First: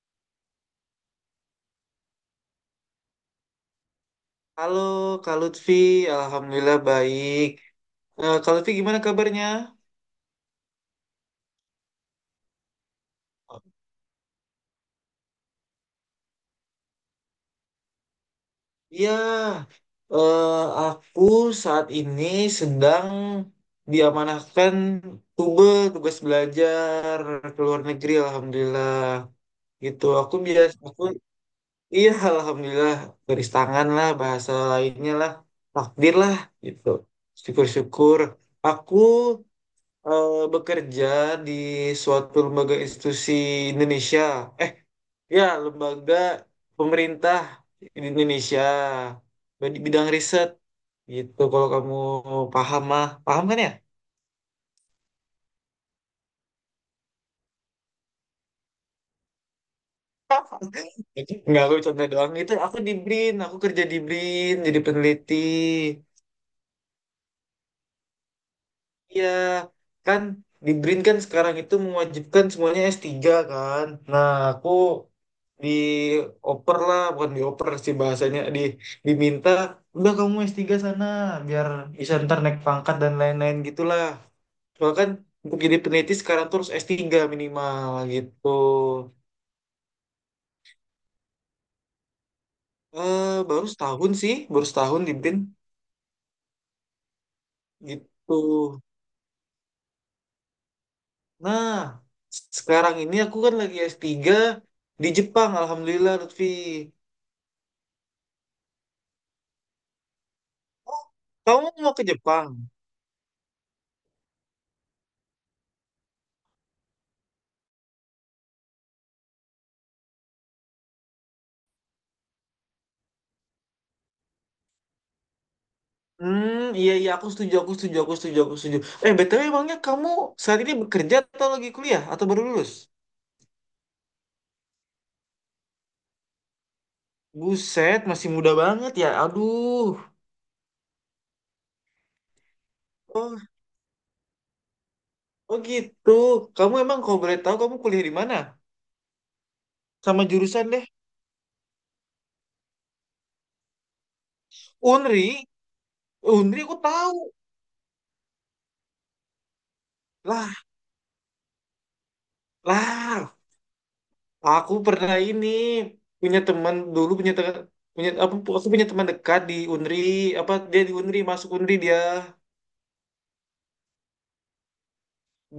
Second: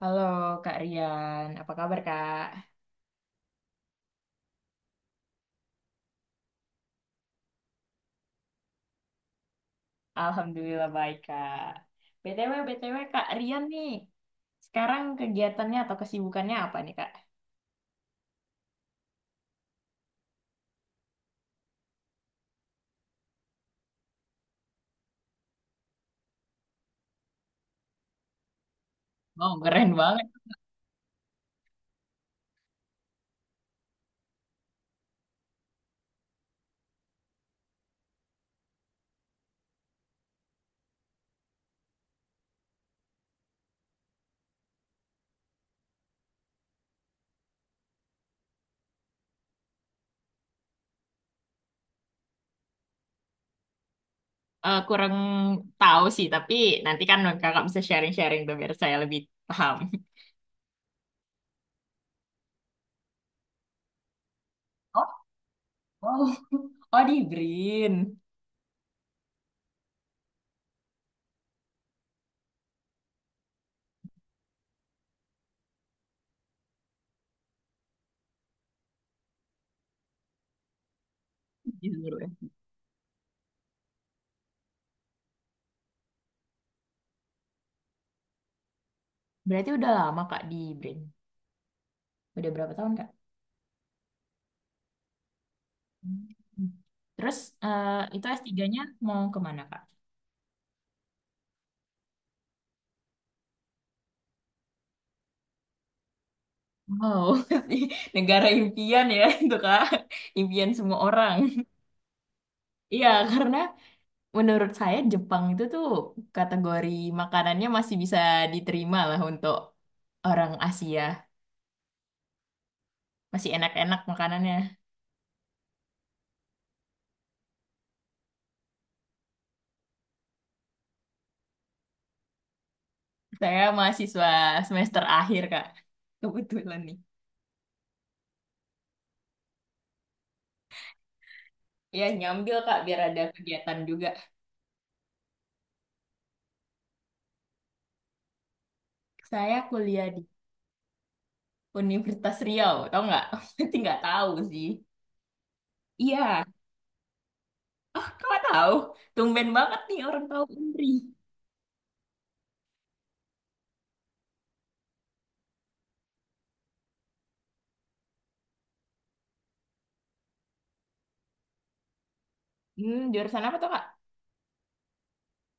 Halo Kak Rian, apa kabar Kak? Halo Kak Lutfi, Alhamdulillah baik. Eh, Kak Lutfi, gimana kabarnya? Alhamdulillah baik Kak. BTW, Kak Rian nih, sekarang kegiatannya atau kesibukannya apa nih Kak? Ya, eh, aku saat ini sedang diamanahkan tube tugas belajar ke luar negeri, Alhamdulillah. Oh, keren Gitu, banget. Iya Alhamdulillah, garis tangan lah, bahasa lainnya lah, takdir lah, gitu. Syukur-syukur. Aku bekerja di suatu lembaga institusi Indonesia. Eh, ya, lembaga pemerintah di Indonesia di bidang riset gitu. Kalau kamu paham mah, paham kan ya? Kurang tahu sih, tapi nanti kan kakak bisa sharing-sharing tuh biar saya lebih paham. Enggak, aku contoh doang. Itu aku di BRIN, aku kerja di BRIN jadi Oh, peneliti. wow. Oh, di BRIN. Iya, kan di BRIN kan sekarang itu mewajibkan semuanya s tiga kan. Nah, aku dioper lah, bukan dioper sih bahasanya, diminta, udah kamu s tiga sana, biar Di bisa Semeru. ntar naik pangkat dan lain-lain gitulah. Soalnya kan untuk jadi peneliti sekarang terus s tiga minimal gitu. Berarti udah lama Kak di BRIN. Udah berapa tahun Kak? Eh, baru setahun sih, baru setahun di BIN Hmm. Terus eh, itu gitu. S3-nya mau kemana Kak? Nah, sekarang ini aku kan lagi s tiga di Jepang, Alhamdulillah Lutfi. Wow, negara impian ya itu Kak. Impian semua orang. Kamu mau ke Jepang? Iya, karena menurut saya Jepang itu tuh kategori makanannya masih bisa diterima lah untuk orang Asia. Masih enak-enak makanannya. Hmm, iya iya aku setuju, aku setuju, aku setuju, aku setuju. Eh, BTW emangnya kamu saat ini bekerja atau lagi kuliah atau baru lulus? Saya mahasiswa semester akhir, Kak. Kebetulan nih. Buset, masih muda banget ya. Aduh. Iya, nyambil Kak biar ada Oh, kegiatan juga. oh gitu. Kamu emang kalau boleh tahu kamu kuliah di mana? Saya kuliah di Sama jurusan deh. Universitas Riau, tau nggak? Berarti nggak tahu sih. Unri, Iya, Unri aku tahu. Kakak tahu. Tumben banget nih orang tahu Lah, Undri. lah. Aku pernah ini punya teman dulu, punya apa punya teman dekat di Unri, apa dia di Unri, masuk Unri dia. Hmm, jurusan apa tuh, Kak?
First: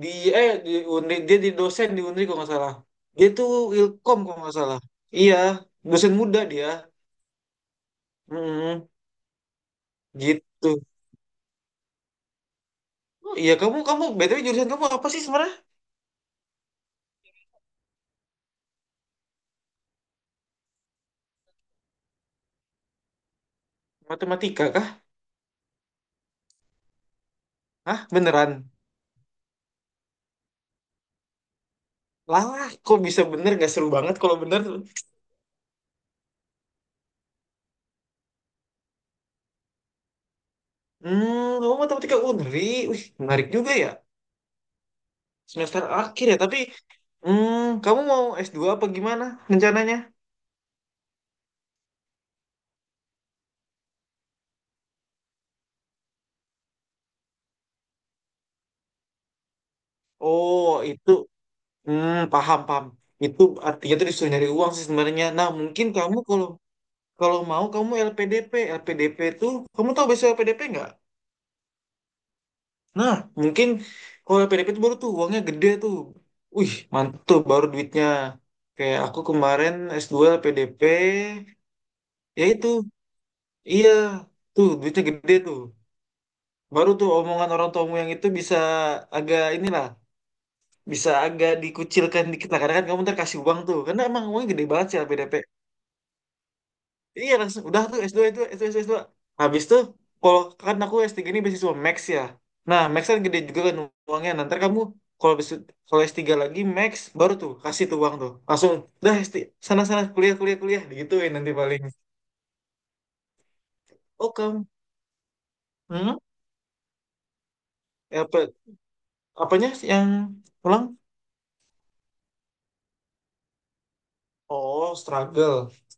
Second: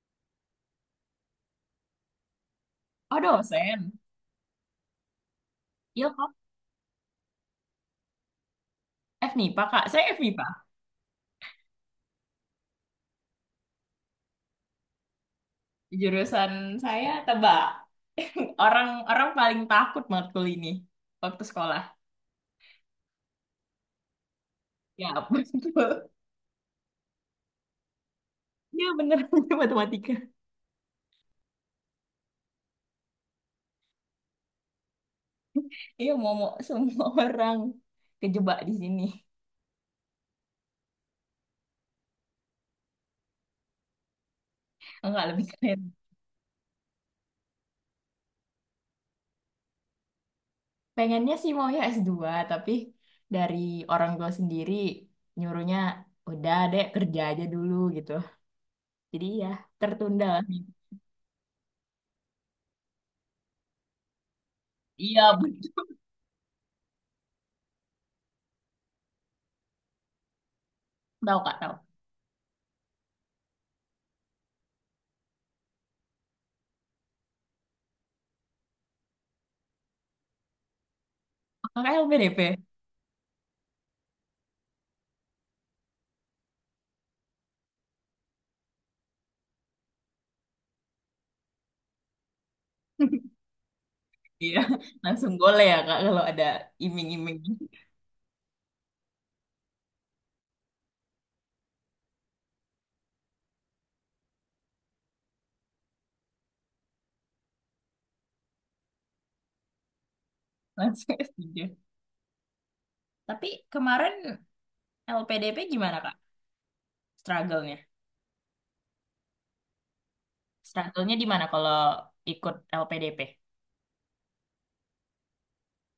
di di Unri dia dosen di Unri kalau nggak salah, Oh, dia tuh dosen. ilkom kalau nggak salah, iya, Iya, dosen Kak. muda dia. Mm, FMIPA, Kak. Saya FMIPA. gitu. Oh, iya, kamu kamu BTW jurusan kamu apa sih sebenarnya, Jurusan saya tebak. Orang orang paling takut matkul ini waktu sekolah. matematika kah? Ya, betul. Hah, beneran? Iya, bener. Matematika. Lah, kok bisa bener, nggak seru banget kalau bener. Iya, mau semua orang kejebak di sini. Hmm, kamu matematika Unri, wih menarik juga ya. Enggak lebih keren. Semester akhir ya tapi. Hmm, kamu mau s dua apa gimana rencananya? Pengennya sih mau ya s dua tapi dari orang tua sendiri nyuruhnya udah deh kerja aja dulu gitu. Jadi ya tertunda lah. Oh itu, hmm, paham, paham. Itu artinya tuh disuruh nyari uang sih Iya, sebenarnya. Nah, mungkin bener. kamu kalau kalau mau kamu LPDP. LPDP tuh, kamu tahu besok LPDP nggak? Tahu, Kak, tahu. Nah, mungkin kalau LPDP tuh baru tuh uangnya gede tuh. Wih, mantul baru duitnya. Kayak aku kemarin S2 LPDP, Kakak ya LPDP. itu. Iya, tuh duitnya gede tuh. Baru tuh omongan orang tuamu yang itu bisa agak inilah, bisa agak dikucilkan dikit lah. Karena kan kamu ntar kasih uang tuh. Karena emang uangnya Iya, gede banget sih langsung LPDP. boleh ya Kak kalau ada Iya, iming-iming. langsung udah tuh s dua itu S2 s dua. Habis tuh kalau, kan aku s tiga ini beasiswa Max ya. Nah, Max kan gede juga kan uangnya. Nanti kamu kalau besu- kalau s tiga lagi Max baru tuh kasih tuh uang tuh. Langsung dah s tiga sana-sana kuliah kuliah kuliah Langsung digituin nanti S3. paling. Tapi kemarin Oh, kamu. LPDP gimana Kak? Hmm? Struggle-nya? Ya, apa, apanya sih yang pulang? Struggle-nya di mana kalau ikut LPDP? Oh, struggle.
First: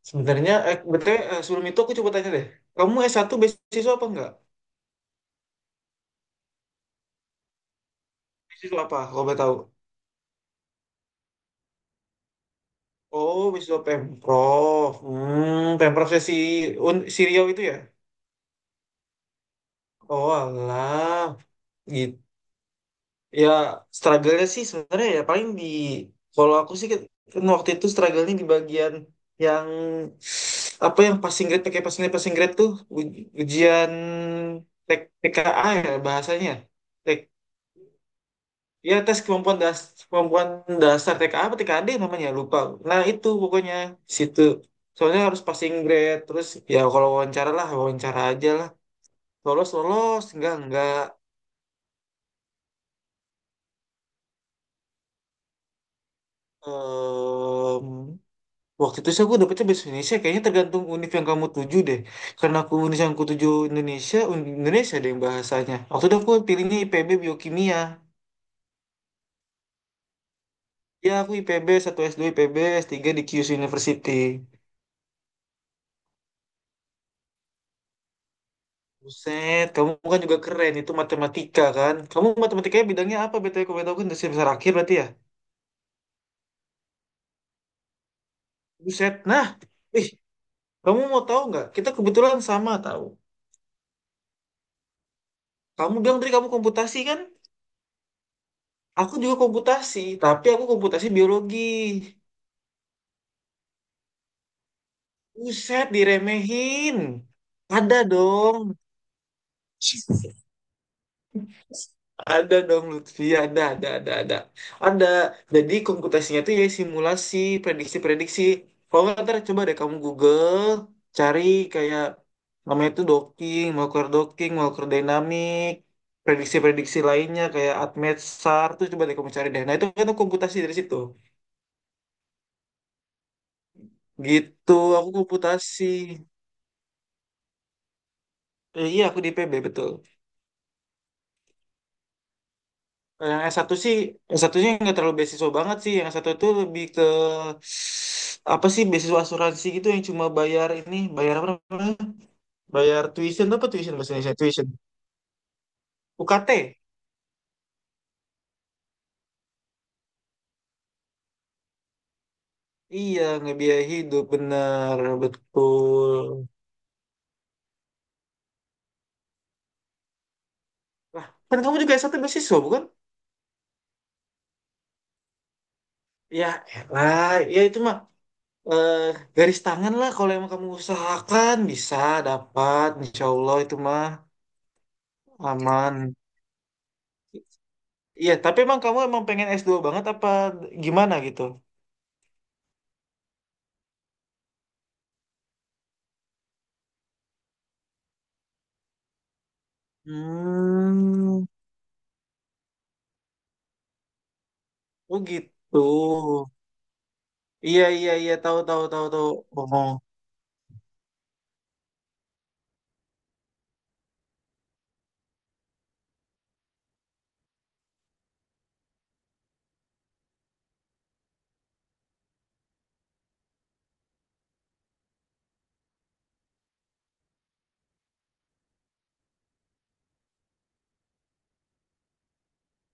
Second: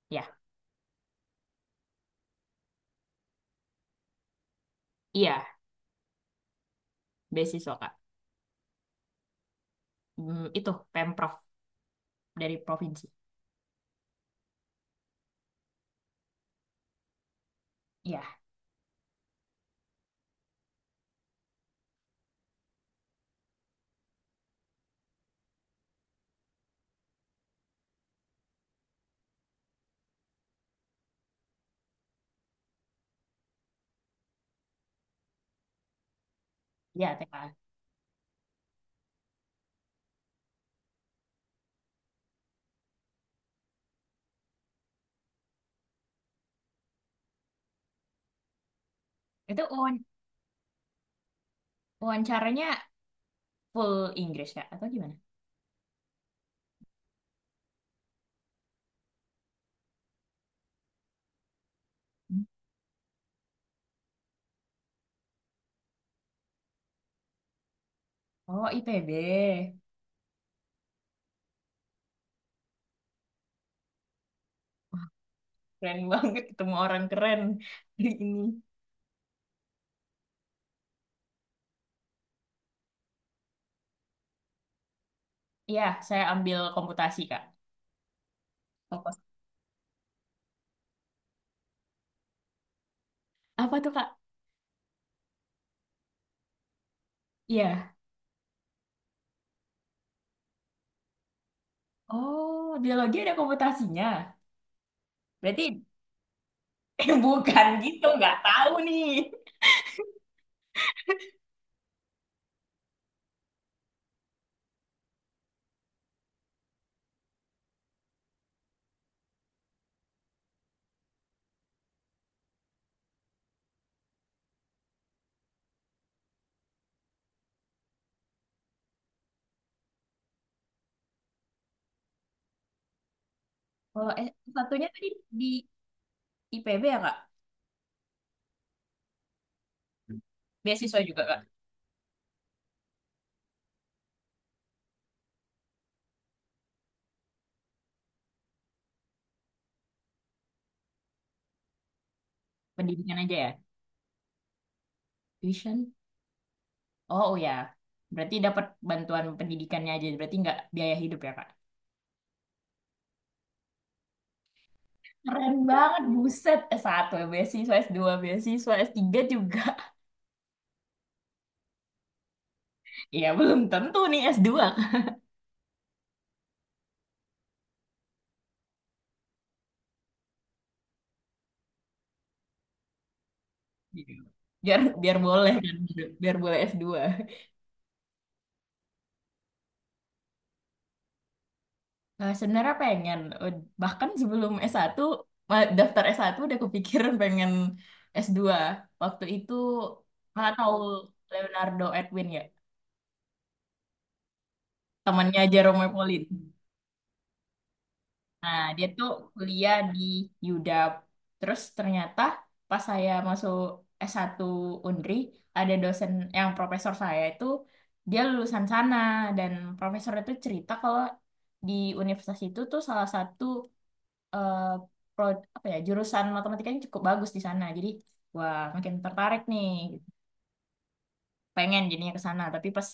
Ya, Sebenarnya betul, sebelum itu aku coba tanya deh. Kamu s satu beasiswa apa enggak? iya, beasiswa Kak. Beasiswa apa kalau boleh tahu? Hmm, itu Pemprov dari provinsi. Oh, wisuda Pemprov. Hmm, Pemprovnya si Riau itu ya? Iya, Oh, alah. Gitu. Ya, struggle-nya sih sebenarnya ya paling di... Kalau aku sih kan waktu itu struggle-nya di bagian yang... Apa yang passing grade, pakai passing grade tuh. Ujian TKA ya bahasanya. iya TKA. Ya, tes kemampuan dasar, kemampuan dasar TK apa TKD namanya lupa. Nah itu pokoknya di situ soalnya harus passing grade terus. Ya kalau wawancara lah, wawancara aja lah, Itu lolos lolos enggak enggak. wawancaranya full Inggris Kak atau gimana? Em, Waktu itu sih aku dapetnya bahasa Indonesia kayaknya, tergantung univ yang kamu tuju deh. Hmm. Karena aku univ yang aku tuju Indonesia, Indonesia ada yang bahasanya, waktu itu aku pilihnya IPB biokimia. Oh, IPB. Ya aku IPB satu, S2 IPB, S3 di Kyushu University. Wah, keren banget ketemu orang keren hari ini. Buset, kamu kan juga keren, itu matematika kan? Kamu matematikanya bidangnya apa? BTW kamu tahu kan dasar besar akhir berarti ya? Iya, saya ambil komputasi Kak. Buset, nah, ih, kamu mau tahu nggak? Kita kebetulan sama tahu. Apa tuh, Kak? Kamu bilang tadi kamu komputasi kan? Iya. Aku juga komputasi, tapi aku komputasi biologi. Oh, biologi ada komputasinya. Berarti Buset, diremehin. Bukan Ada gitu, nggak dong. tahu nih. Ada dong Lutfi, ada, ada. Ada. Jadi komputasinya itu ya simulasi, prediksi-prediksi. Kalau nggak ntar coba deh kamu Google, cari kayak namanya itu docking, Walker dynamic, prediksi-prediksi lainnya kayak ATMET, SAR, tuh coba deh kamu cari deh. Nah itu kan komputasi dari situ. Kalau Gitu, satunya tadi aku di komputasi. IPB ya, Kak? Iya aku di IPB betul. Beasiswa juga, Kak? Kalau yang S1 sih, s satunya nggak terlalu beasiswa banget sih. Yang S1 itu lebih ke apa sih, beasiswa asuransi gitu yang cuma bayar ini, bayar apa namanya? Bayar Pendidikan aja tuition, ya? apa tuition bahasa Indonesia? Tuition. Tuition? UKT. Oh, oh ya. Berarti dapat bantuan pendidikannya aja. Berarti nggak biaya hidup ya, Kak? Iya, ngebiayai hidup bener Keren banget, betul. buset. S1 beasiswa, s dua beasiswa, s tiga juga. Lah, kan kamu juga S1 beasiswa bukan? Ya, belum tentu nih s dua Kak. Ya, lah, ya itu mah eh, garis tangan lah kalau emang kamu usahakan bisa dapat, insya Allah itu mah Gitu. Biar boleh kan, aman. biar boleh s dua. Iya, tapi emang kamu emang pengen s dua banget apa gimana gitu? Sebenarnya pengen. Bahkan sebelum S1 daftar S1 udah kepikiran pengen S2 waktu itu malah tahu Hmm, Leonardo Edwin ya oh temannya gitu. Jerome Pauline. Iya iya iya Nah tahu tahu dia tahu tuh tahu. kuliah Oh. di UDAP, terus ternyata pas saya masuk S1 Undri ada dosen yang profesor saya itu dia lulusan sana. Dan profesor itu cerita kalau di universitas itu tuh salah satu eh, apa ya jurusan matematikanya cukup bagus di sana, jadi wah makin tertarik nih pengen jadinya ke sana. Tapi pas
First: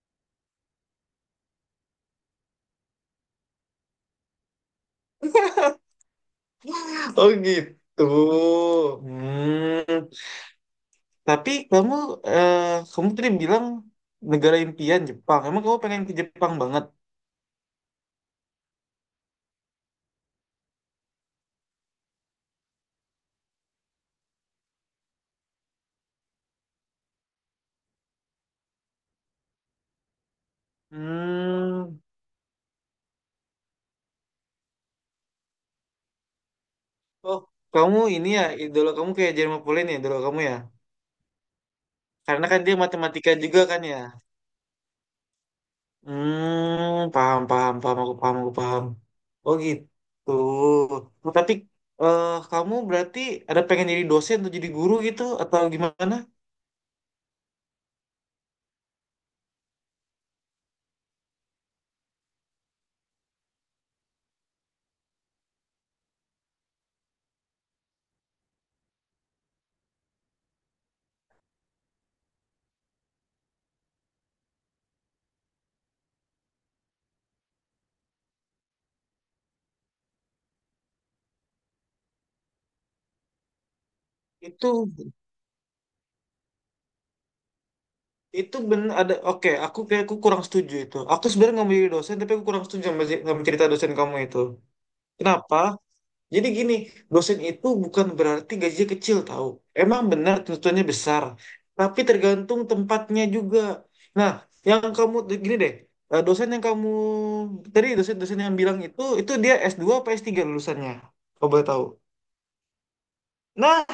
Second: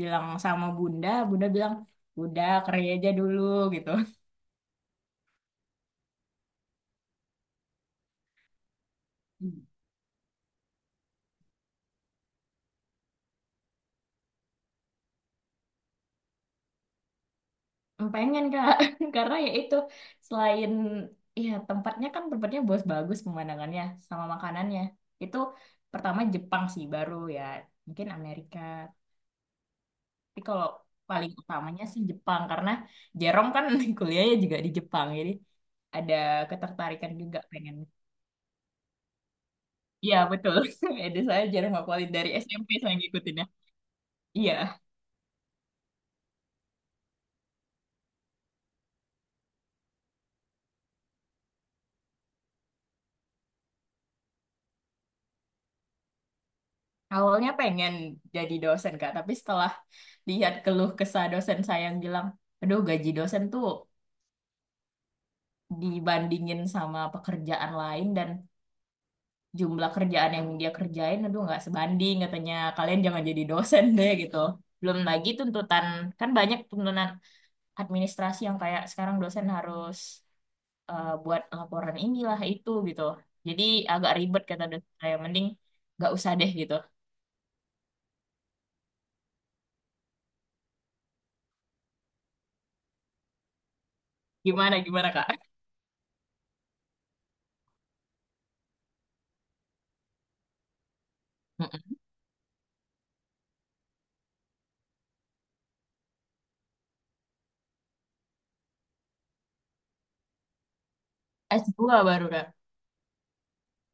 bilang sama bunda, bunda bilang udah kerja aja dulu gitu. Oh gitu. Hmm, Hmm. Tapi kamu eh, kamu tadi bilang negara impian Jepang. Emang kamu pengen ke Jepang banget? pengen kak. Karena ya itu, selain ya tempatnya kan tempatnya bagus-bagus pemandangannya sama makanannya itu, pertama Jepang sih baru ya, mungkin Amerika. Tapi kalau paling utamanya Hmm. sih Jepang karena Jerome kan kuliahnya juga di Jepang, jadi ada ketertarikan Oh, juga pengen. kamu ini ya idola kamu kayak Jermain Pauline ya Iya idola kamu ya. betul. Ada saya Jerome Akualit dari Karena kan SMP dia saya matematika ngikutin ya. juga kan ya. Iya, Hmm, paham, paham, paham, aku paham, aku paham. Oh gitu. Oh, tapi eh kamu berarti ada pengen jadi dosen atau jadi guru gitu atau gimana? awalnya pengen jadi dosen Kak, tapi setelah lihat keluh kesah dosen saya yang bilang, aduh gaji dosen tuh dibandingin sama pekerjaan lain dan jumlah kerjaan yang dia kerjain, aduh nggak sebanding katanya, kalian jangan jadi dosen deh gitu. Belum lagi tuntutan, kan banyak tuntutan administrasi yang kayak sekarang dosen harus buat laporan inilah itu gitu. Jadi agak ribet kata Itu dosen saya, mending nggak usah deh gitu. itu bener ada, oke, aku kayak aku kurang setuju itu. Aku sebenarnya nggak mau jadi dosen tapi aku kurang setuju sama, sama cerita dosen kamu itu. Gimana gimana Kak? Kenapa? Jadi gini, dosen itu bukan berarti gajinya kecil tahu. Emang benar tuntutannya besar, Mm-mm. tapi tergantung tempatnya juga. Nah, yang kamu gini deh, dosen yang kamu tadi, dosen-dosen yang bilang itu dia s dua, apa S3 lulusannya? Kau S boleh tahu. dua baru Kak. Nah,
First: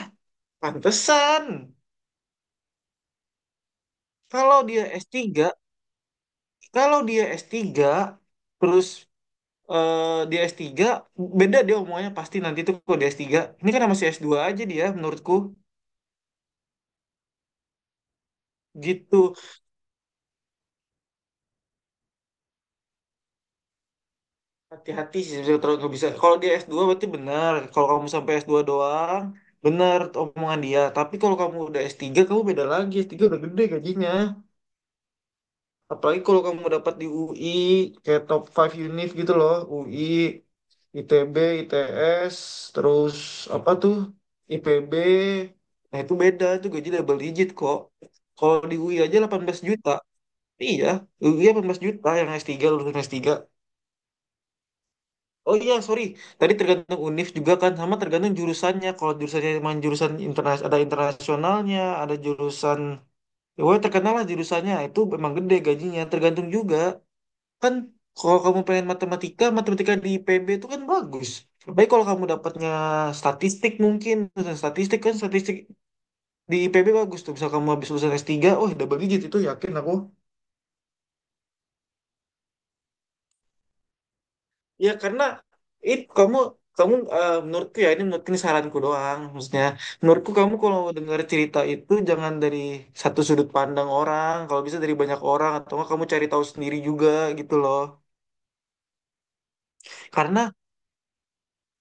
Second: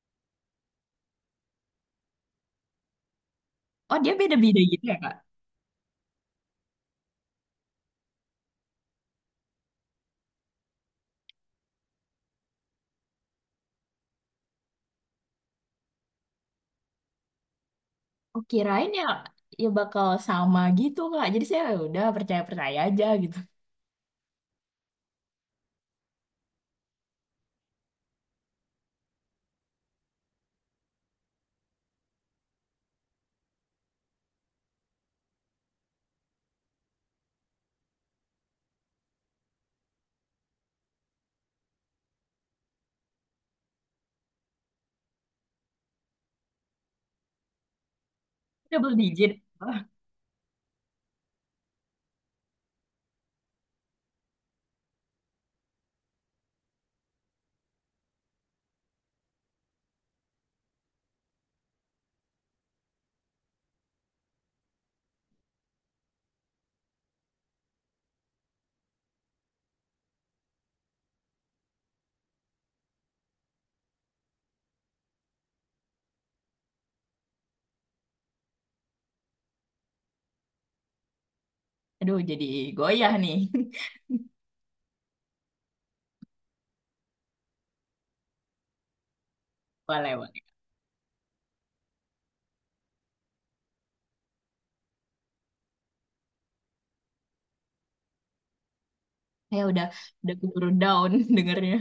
pantesan. Oh dia Kalau beda-beda dia gitu ya s Kak? tiga, kalau dia s tiga, terus eh, dia s tiga, beda dia omongannya pasti nanti tuh kalau dia s tiga. Ini kan masih s dua aja dia menurutku Oh kirain ya gitu. ya bakal sama gitu Kak. Jadi saya, "Ya udah percaya-percaya aja gitu." Hati-hati sih sebenarnya kalau nggak bisa. Kalau dia s dua berarti benar. Kalau kamu sampai s dua doang, benar omongan dia. Tapi kalau kamu udah s tiga, kamu beda lagi. S tiga udah gede gajinya. Apalagi kalau kamu dapat di UI, kayak top five univ gitu loh. UI, ITB, ITS, terus apa tuh? IPB. Nah itu beda, itu gaji double digit kok. Kalau di Double UI aja digit. delapan belas Wah, juta. Iya, UI belas juta yang s tiga, lulusan s tiga. Oh iya, sorry. Tadi tergantung univ juga kan, sama tergantung jurusannya. Kalau jurusannya emang jurusan internas, ada internasionalnya, ada jurusan, ya woy, terkenal lah jurusannya. Itu memang gede gajinya. Tergantung juga kan. Kalau kamu pengen matematika, matematika di IPB itu kan bagus. Baik kalau kamu dapatnya statistik mungkin, lulusan statistik kan statistik di IPB bagus tuh. Misal kamu habis lulusan S3, oh double digit itu yakin aku. aduh jadi goyah nih. Ya karena kamu, menurutku ya, ini menurutku ini saranku doang maksudnya, Boleh, menurutku boleh. kamu kalau dengar cerita itu jangan dari satu sudut pandang orang, kalau bisa dari banyak orang atau enggak kamu cari tahu sendiri juga gitu loh. Saya udah Karena keburu down dengernya.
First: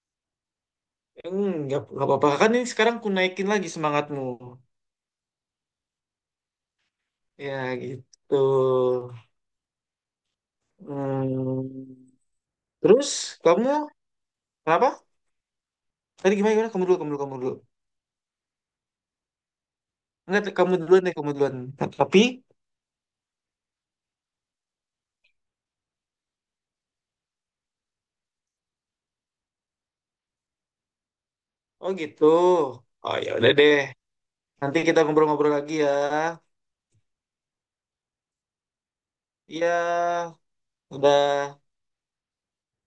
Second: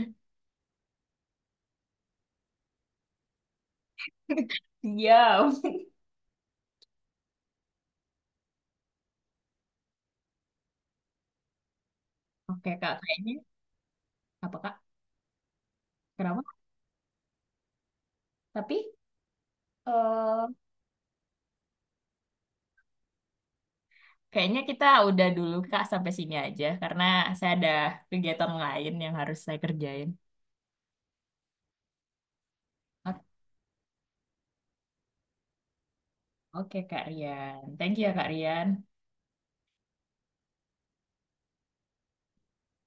hmm, nggak apa-apa kan, ini sekarang ku naikin lagi semangatmu Siap. ya, gitu. Hmm. Oke Kak, kayaknya Terus kamu apa Kak? apa tadi, Kenapa? gimana gimana, kamu dulu, kamu dulu, kamu dulu. Tapi Eh, Enggak, kamu duluan deh kamu duluan tapi. kayaknya kita udah dulu Kak sampai sini aja karena saya ada kegiatan lain yang harus saya kerjain. Oh gitu. Oh O- ya udah deh. Nanti kita ngobrol-ngobrol lagi ya. Oke Kak Rian. Thank you ya Kak Rian. Iya, udah.